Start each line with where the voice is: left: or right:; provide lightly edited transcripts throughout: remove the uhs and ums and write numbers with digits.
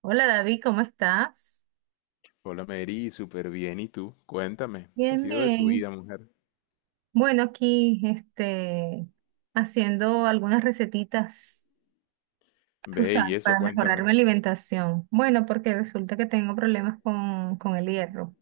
right: Hola David, ¿cómo estás?
left: Hola Mary, súper bien. ¿Y tú? Cuéntame, ¿qué ha
right: Bien,
left: sido de tu
right: bien.
left: vida, mujer?
right: Bueno, aquí haciendo algunas recetitas, tú
left: Ve y
right: sabes,
left: eso,
right: para mejorar mi
left: cuéntame.
right: alimentación. Bueno, porque resulta que tengo problemas con el hierro.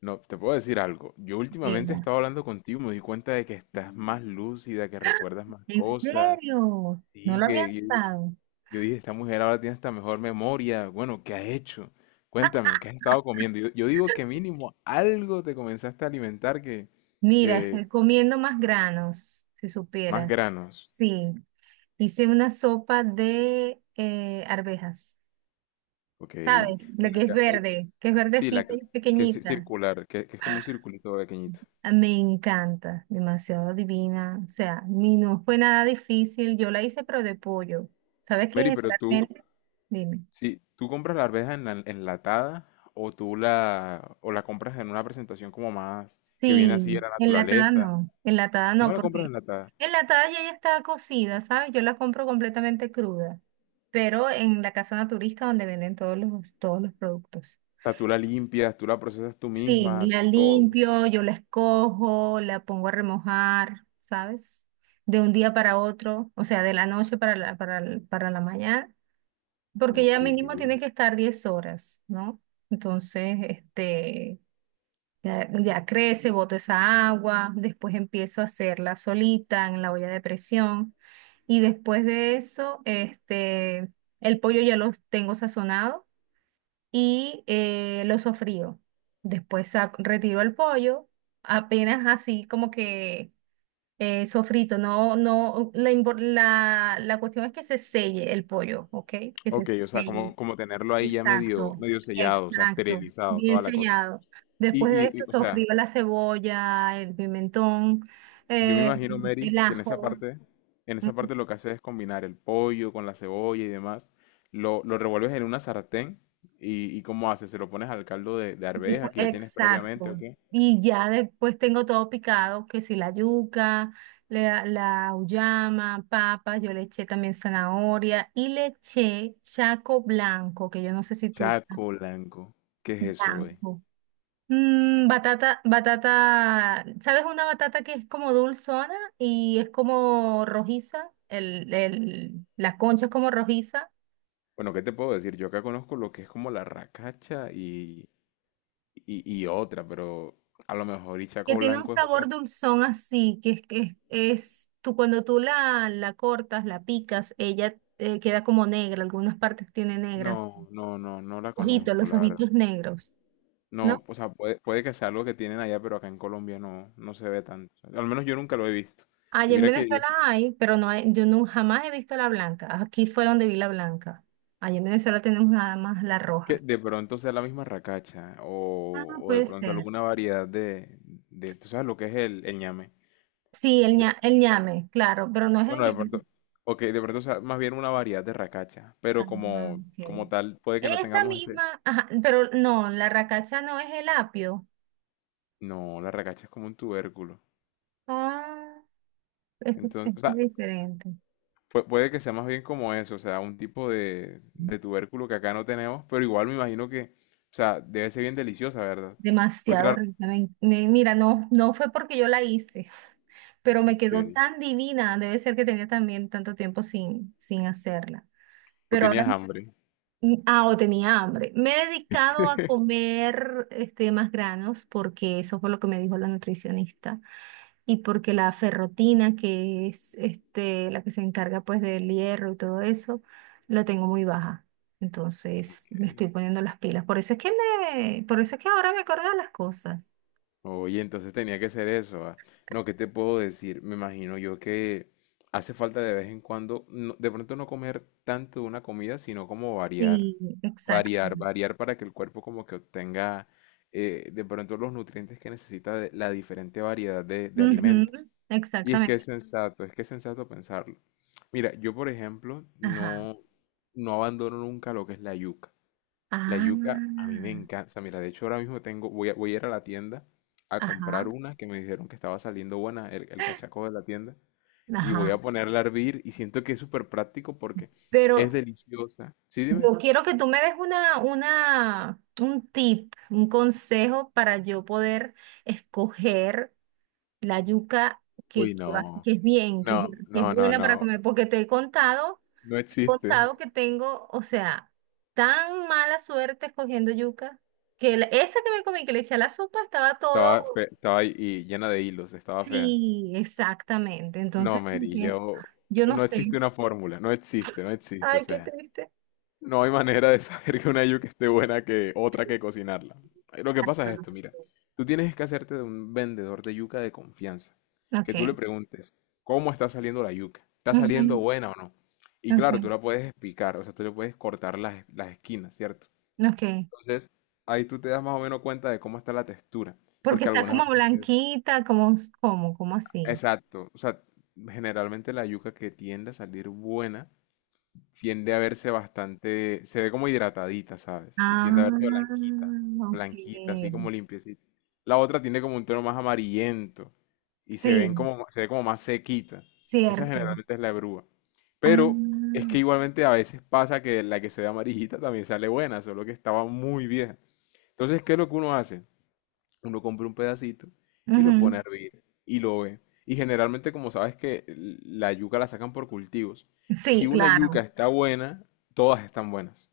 left: No, te puedo decir algo. Yo últimamente he
right: Mira.
left: estado hablando contigo, me di cuenta de que estás más lúcida, que recuerdas más
right: ¿En
left: cosas.
right: serio? No
left: Sí,
right: lo había
left: que yo,
right: notado.
left: yo dije, esta mujer ahora tiene esta mejor memoria. Bueno, ¿qué has hecho? Cuéntame, ¿qué has estado comiendo? Yo digo que mínimo algo te comenzaste a alimentar que,
right: Mira,
left: que
right: estoy comiendo más granos, si
left: más
right: supiera.
left: granos.
right: Sí, hice una sopa de arvejas.
left: Ok,
right: ¿Sabes? Lo
left: ven
right: que es
left: acá.
right: verde, que es
left: Sí, la
right: verdecita
left: que,
right: y
left: que es
right: pequeñita.
left: circular, que es como un circulito pequeñito.
right: Ah, me encanta, demasiado divina. O sea, ni no fue nada difícil. Yo la hice, pero de pollo. ¿Sabes
left: Mary,
right: qué?
left: pero tú,
right: Generalmente, dime.
left: si tú compras la arveja enlatada o la compras en una presentación como más que viene así de
right: Sí,
left: la naturaleza,
right: enlatada
left: no
right: no,
left: la compras
right: porque
left: enlatada.
right: enlatada ya está cocida, ¿sabes? Yo la compro completamente cruda, pero en la casa naturista donde venden todos los productos.
left: O sea, tú la limpias, tú la procesas tú
right: Sí,
left: misma,
right: la
left: tú todo.
right: limpio, yo la escojo, la pongo a remojar, ¿sabes? De un día para otro, o sea, de la noche para la mañana, porque ya
left: Ok.
right: mínimo tiene que estar 10 horas, ¿no? Entonces, ya crece, boto esa agua, después empiezo a hacerla solita en la olla de presión y después de eso, el pollo ya lo tengo sazonado y lo sofrío. Después retiro el pollo, apenas así como que sofrito. No, no, la cuestión es que se selle el pollo, ¿ok? Que se
left: Ok, o sea,
right: selle.
left: como tenerlo ahí ya medio,
right: Exacto,
left: medio sellado, o sea,
right: exacto,
left: esterilizado,
right: bien
left: toda la cosa.
right: sellado.
left: Y,
right: Después de
left: y,
right: eso
left: y, o
right: sofrío
left: sea,
right: la cebolla, el pimentón,
left: yo me
right: eh,
left: imagino, Mary,
right: el
left: que
right: ajo.
left: en esa parte lo que haces es combinar el pollo con la cebolla y demás. Lo revuelves en una sartén y ¿cómo haces? ¿Se lo pones al caldo de arveja que ya tienes previamente o
right: Exacto.
left: qué?
right: Y ya después tengo todo picado, que si la yuca, la auyama, papa, yo le eché también zanahoria y le eché chaco blanco, que yo no sé si tú sabes,
left: Chaco blanco. ¿Qué es eso, güey?
right: blanco. Batata, batata, ¿sabes una batata que es como dulzona y es como rojiza? La concha es como rojiza.
left: Bueno, ¿qué te puedo decir? Yo acá conozco lo que es como la racacha y otra, pero a lo mejor y
right: Que
left: chaco
right: tiene un
left: blanco es
right: sabor
left: otra.
right: dulzón así, que es, tú cuando tú la cortas, la picas, ella queda como negra, algunas partes tiene negras,
left: No, no, no, no la
right: ojitos,
left: conozco,
right: los
left: la verdad.
right: ojitos negros, ¿no?
left: No, o sea, puede que sea algo que tienen allá, pero acá en Colombia no, no se ve tanto. Al menos yo nunca lo he visto. Y
right: Allá en
left: mira que yo,
right: Venezuela hay, pero no hay, yo no, jamás he visto la blanca, aquí fue donde vi la blanca, allá en Venezuela tenemos nada más la
left: que
right: roja.
left: de pronto sea la misma racacha
right: Ah,
left: o de
right: puede
left: pronto
right: ser.
left: alguna variedad tú sabes lo que es el ñame.
right: Sí, el ñame, claro, pero no es el
left: Bueno, de
right: ñame.
left: pronto, o que de pronto sea más bien una variedad de racacha,
right: Ah,
left: pero como,
right: ok.
left: como tal puede que no
right: Esa
left: tengamos ese.
right: misma, ajá, pero no, la racacha no es el apio.
left: No, la racacha es como un tubérculo.
right: Ah, eso
left: Entonces,
right: es
left: o sea,
right: diferente.
left: Puede que sea más bien como eso, o sea, un tipo de tubérculo que acá no tenemos, pero igual me imagino que, o sea, debe ser bien deliciosa, ¿verdad? Porque
right: Demasiado
left: la...
right: rica. Mira, no, no fue porque yo la hice, pero me
left: Ok.
right: quedó tan divina. Debe ser que tenía también tanto tiempo sin hacerla.
left: O
right: Pero ahora,
left: tenías hambre.
right: ah, o tenía hambre. Me he dedicado a comer más granos porque eso fue lo que me dijo la nutricionista. Y porque la ferrotina, que es la que se encarga pues del hierro y todo eso, la tengo muy baja. Entonces me
left: Ok.
right: estoy poniendo las pilas. Por eso es que ahora me acordé de las cosas.
left: Oye, entonces tenía que ser eso. Ah. No, ¿qué te puedo decir? Me imagino yo que hace falta de vez en cuando, de pronto no comer tanto de una comida, sino como variar.
right: Sí, exacto.
left: Variar, variar para que el cuerpo como que obtenga de pronto los nutrientes que necesita de la diferente variedad de
right: Ujú,
left: alimentos. Y es que es
right: exactamente.
left: sensato, es que es sensato pensarlo. Mira, yo por ejemplo
right: Ajá.
left: no, no abandono nunca lo que es la yuca. La
right: Ah,
left: yuca a mí me encanta. O sea, mira, de hecho ahora mismo tengo, voy a ir a la tienda a comprar
right: ajá,
left: una que me dijeron que estaba saliendo buena, el cachaco de la tienda, y voy a
right: ajá.
left: ponerla a hervir y siento que es súper práctico porque es
right: Pero
left: deliciosa. ¿Sí, dime?
right: yo quiero que tú me des un consejo para yo poder escoger la yuca
left: Uy,
right: que, que, va-
left: no,
right: que es bien,
left: no,
right: que es
left: no, no,
right: buena para
left: no,
right: comer, porque te he contado,
left: no existe.
right: contado que tengo, o sea, tan mala suerte escogiendo yuca, que esa que me comí, que le eché a la sopa, estaba
left: Estaba,
right: todo,
left: estaba ahí y llena de hilos, estaba fea.
right: sí, exactamente, entonces,
left: No,
right: como
left: Mary,
right: que,
left: yo...
right: yo no
left: No
right: sé.
left: existe una fórmula, no existe, no existe. O
right: Ay, qué
left: sea,
right: triste.
left: no hay manera de saber que una yuca esté buena que otra que cocinarla. Lo que pasa es esto, mira. Tú tienes que hacerte de un vendedor de yuca de confianza. Que tú le
right: Ok,
left: preguntes, ¿cómo está saliendo la yuca? ¿Está saliendo
right: ujú,
left: buena o no? Y claro, tú
right: ok,
left: la puedes explicar, o sea, tú le puedes cortar las esquinas, ¿cierto?
right: ok,
left: Entonces, ahí tú te das más o menos cuenta de cómo está la textura.
right: porque
left: Porque
right: está
left: algunas
right: como
left: veces...
right: blanquita, como así.
left: Exacto. O sea, generalmente la yuca que tiende a salir buena tiende a verse bastante, se ve como hidratadita, ¿sabes? Y
right: Ah,
left: tiende a verse blanquita,
right: ok.
left: blanquita, así como limpiecita. La otra tiene como un tono más amarillento y se ven
right: Sí,
left: como, se ve como más sequita. Esa
right: cierto.
left: generalmente es la grúa. Pero es
right: Ah,
left: que igualmente a veces pasa que la que se ve amarillita también sale buena, solo que estaba muy vieja. Entonces, ¿qué es lo que uno hace? Uno compra un pedacito y lo pone
right: ujú.
left: a hervir y lo ve. Y generalmente, como sabes que la yuca la sacan por cultivos. Si
right: Sí,
left: una yuca
right: claro.
left: está buena, todas están buenas.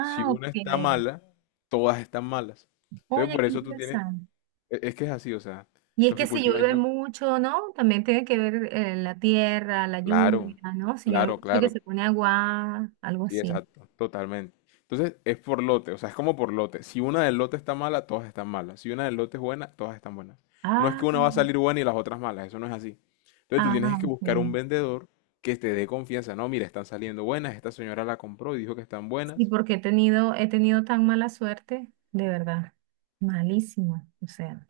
left: Si una
right: ok.
left: está mala, todas están malas. Entonces,
right: Oye,
left: por
right: qué
left: eso tú tienes...
right: interesante.
left: Es que es así, o sea,
right: Y es
left: los
right: que
left: que
right: si
left: cultivan
right: llueve
left: yuca...
right: mucho, ¿no? También tiene que ver la tierra, la lluvia,
left: Claro,
right: ¿no? Si llueve
left: claro,
right: mucho que
left: claro.
right: se pone agua, algo
left: Sí,
right: así.
left: exacto, totalmente. Entonces es por lote, o sea, es como por lote. Si una del lote está mala, todas están malas. Si una del lote es buena, todas están buenas. No es que
right: Ah,
left: una va a salir buena y las otras malas, eso no es así. Entonces tú
right: ah,
left: tienes que buscar un
right: ok.
left: vendedor que te dé confianza. No, mira, están saliendo buenas, esta señora la compró y dijo que están
right: Sí,
left: buenas.
right: porque he tenido tan mala suerte, de verdad. Malísima. O sea,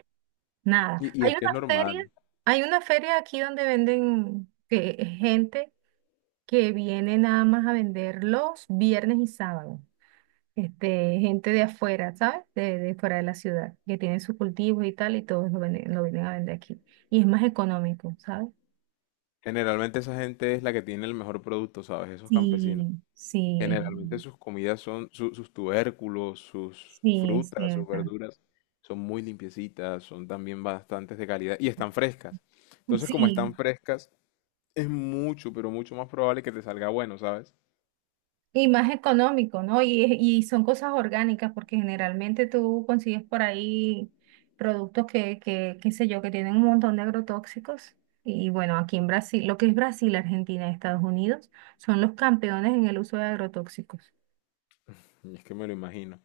right: nada.
left: Y
right: Hay
left: es
right: una
left: que es
right: feria,
left: normal.
right: hay una feria aquí donde venden que, gente que viene nada más a vender los viernes y sábados. Gente de afuera, ¿sabes? De fuera de la ciudad, que tienen sus cultivos y tal, y todos lo venden, lo vienen a vender aquí. Y es más económico, ¿sabes?
left: Generalmente esa gente es la que tiene el mejor producto, ¿sabes? Esos campesinos.
right: Sí, sí,
left: Generalmente sus comidas son, sus tubérculos, sus
right: sí, es
left: frutas, sus
right: cierto.
left: verduras, son muy limpiecitas, son también bastantes de calidad y están frescas. Entonces, como
right: Sí,
left: están frescas, es mucho, pero mucho más probable que te salga bueno, ¿sabes?
right: y más económico, ¿no? Y son cosas orgánicas, porque generalmente tú consigues por ahí productos que, qué sé yo, que tienen un montón de agrotóxicos. Y bueno, aquí en Brasil, lo que es Brasil, Argentina y Estados Unidos, son los campeones en el uso de agrotóxicos.
left: Y es que me lo imagino.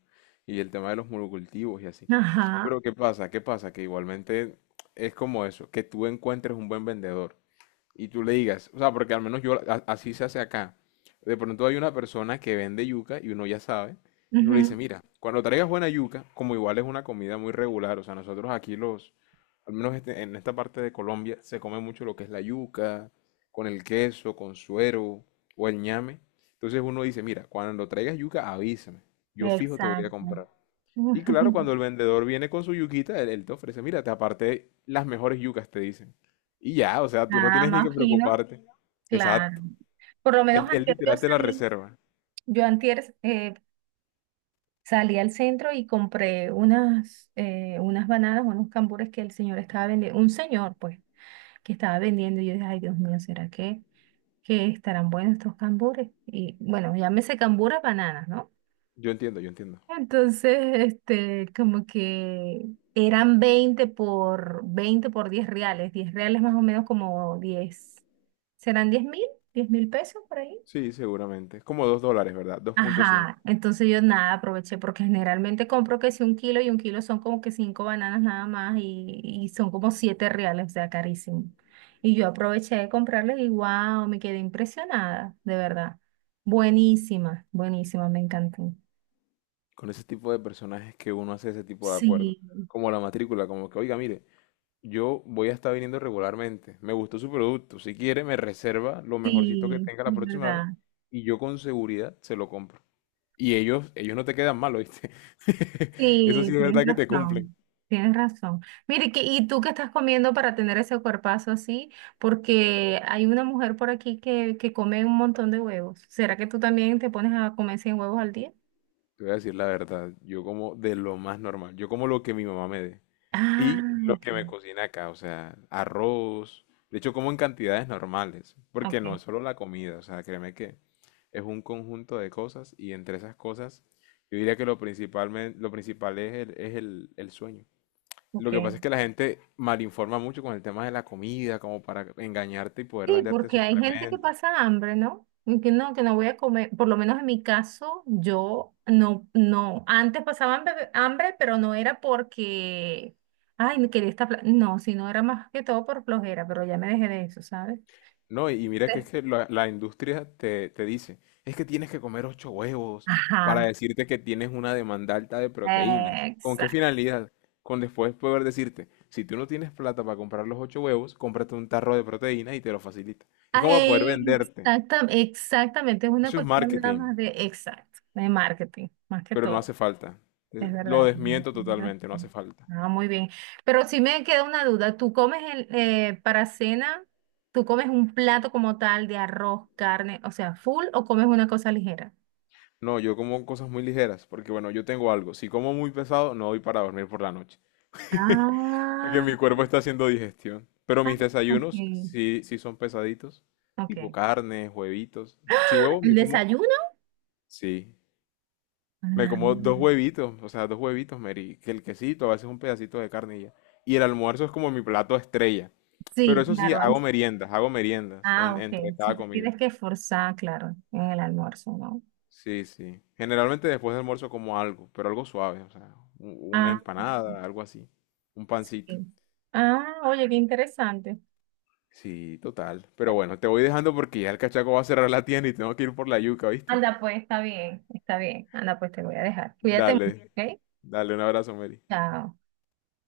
left: Y el tema de los monocultivos y así.
right: Ajá.
left: Pero ¿qué pasa? ¿Qué pasa? Que igualmente es como eso, que tú encuentres un buen vendedor. Y tú le digas, o sea, porque al menos yo así se hace acá. De pronto hay una persona que vende yuca y uno ya sabe, y uno le dice,
right: Ujú,
left: mira, cuando traigas buena yuca, como igual es una comida muy regular, o sea, nosotros aquí los, al menos en esta parte de Colombia, se come mucho lo que es la yuca, con el queso, con suero o el ñame. Entonces uno dice, mira, cuando traigas yuca, avísame, yo fijo te voy a
right: exacto.
left: comprar. Y claro, cuando el vendedor viene con su yuquita, él te ofrece, mira, te aparté las mejores yucas, te dicen. Y ya, o sea, tú no
right: Nada
left: tienes ni que
right: más fino,
left: preocuparte.
right: claro.
left: Exacto.
right: Por lo
left: Él,
right: menos
left: él
right: antes yo
left: literal te la
right: salí,
left: reserva.
right: yo antier, Salí al centro y compré unas bananas, unos cambures que el señor estaba vendiendo, un señor pues, que estaba vendiendo y yo dije, ay Dios mío, ¿será que estarán buenos estos cambures? Y bueno, llámese cambures bananas, ¿no?
left: Yo entiendo, yo entiendo.
right: Entonces, como que eran 20 por 20 por 10 reales, 10 reales más o menos como 10, ¿serán 10,000? ¿10,000 pesos por ahí?
left: Sí, seguramente. Es como $2, ¿verdad? 2.5.
right: Ajá, entonces yo nada aproveché porque generalmente compro que si un kilo y un kilo son como que cinco bananas nada más y son como 7 reales, o sea, carísimo. Y yo aproveché de comprarles y wow, me quedé impresionada, de verdad. Buenísima, buenísima, me encantó.
left: Con ese tipo de personajes que uno hace ese tipo de acuerdos.
right: Sí,
left: Como la matrícula, como que, oiga, mire, yo voy a estar viniendo regularmente. Me gustó su producto. Si quiere, me reserva lo mejorcito que
right: sí,
left: tenga la
right: de
left: próxima vez.
right: verdad.
left: Y yo con seguridad se lo compro. Y ellos no te quedan mal, ¿oíste? Eso
right: Sí,
left: sí es
right: tienes
left: verdad que te cumplen.
right: razón, tienes razón. Mire, ¿y tú qué estás comiendo para tener ese cuerpazo así? Porque hay una mujer por aquí que come un montón de huevos. ¿Será que tú también te pones a comer 100 huevos al día?
left: Te voy a decir la verdad, yo como de lo más normal, yo como lo que mi mamá me dé
right: Ah,
left: y lo
right: ok,
left: que me cocina acá, o sea, arroz, de hecho como en cantidades normales, porque
right: ok,
left: no es solo la comida, o sea, créeme que es un conjunto de cosas y entre esas cosas yo diría que lo principal es el sueño. Lo que pasa es
right: ok.
left: que la gente malinforma mucho con el tema de la comida, como para engañarte y poder
right: Sí,
left: venderte
right: porque hay gente que
left: suplementos.
right: pasa hambre, ¿no? Y que no voy a comer. Por lo menos en mi caso, yo no, no. Antes pasaba hambre, hambre, pero no era porque, ay, me quería esta... pla-". No, sino era más que todo por flojera, pero ya me dejé de eso, ¿sabes?
left: No, y mira que
right: Sí.
left: es que la industria te dice, es que tienes que comer ocho huevos para
right: Ajá,
left: decirte que tienes una demanda alta de proteínas. ¿Con qué
right: exacto.
left: finalidad? Con después poder decirte, si tú no tienes plata para comprar los ocho huevos, cómprate un tarro de proteínas y te lo facilita. Es como para poder venderte.
right: Exactamente, exactamente, es una
left: Eso es
right: cuestión nada
left: marketing,
right: más de exacto, de marketing, más que
left: pero no
right: todo.
left: hace falta.
right: Es
left: Lo
right: verdad.
left: desmiento totalmente, no hace falta.
right: Ah, muy bien. Pero sí me queda una duda. ¿Tú comes para cena, tú comes un plato como tal de arroz, carne, o sea, full o comes una cosa ligera?
left: No, yo como cosas muy ligeras, porque bueno, yo tengo algo. Si como muy pesado, no voy para dormir por la noche. Que
right: Ah,
left: mi cuerpo está haciendo digestión. Pero
right: ah,
left: mis
right: ok,
left: desayunos sí, sí son pesaditos. Tipo
right: ok.
left: carne, huevitos. Si huevo
right: ¿El
left: me como,
right: desayuno?
left: sí. Me
right: Ah,
left: como dos huevitos, o sea, dos huevitos, Mary. Que el quesito, a veces un pedacito de carne y ya. Y el almuerzo es como mi plato estrella. Pero
right: sí,
left: eso sí,
right: claro. Ahí sí.
left: hago meriendas
right: Ah,
left: entre
right: ok. Si
left: cada
right: te
left: comida.
right: tienes que esforzar, claro, en el almuerzo, ¿no?
left: Sí, sí. Generalmente después del almuerzo como algo, pero algo suave, o sea, una
right: Ah,
left: empanada, algo así. Un pancito.
right: sí. Ah, oye, qué interesante.
left: Sí, total. Pero bueno, te voy dejando porque ya el cachaco va a cerrar la tienda y tengo que ir por la yuca, ¿viste?
right: Anda, pues, está bien, está bien. Anda, pues, te voy a dejar. Cuídate mucho,
left: Dale,
right: ¿ok?
left: dale, un abrazo, Mary.
right: Chao.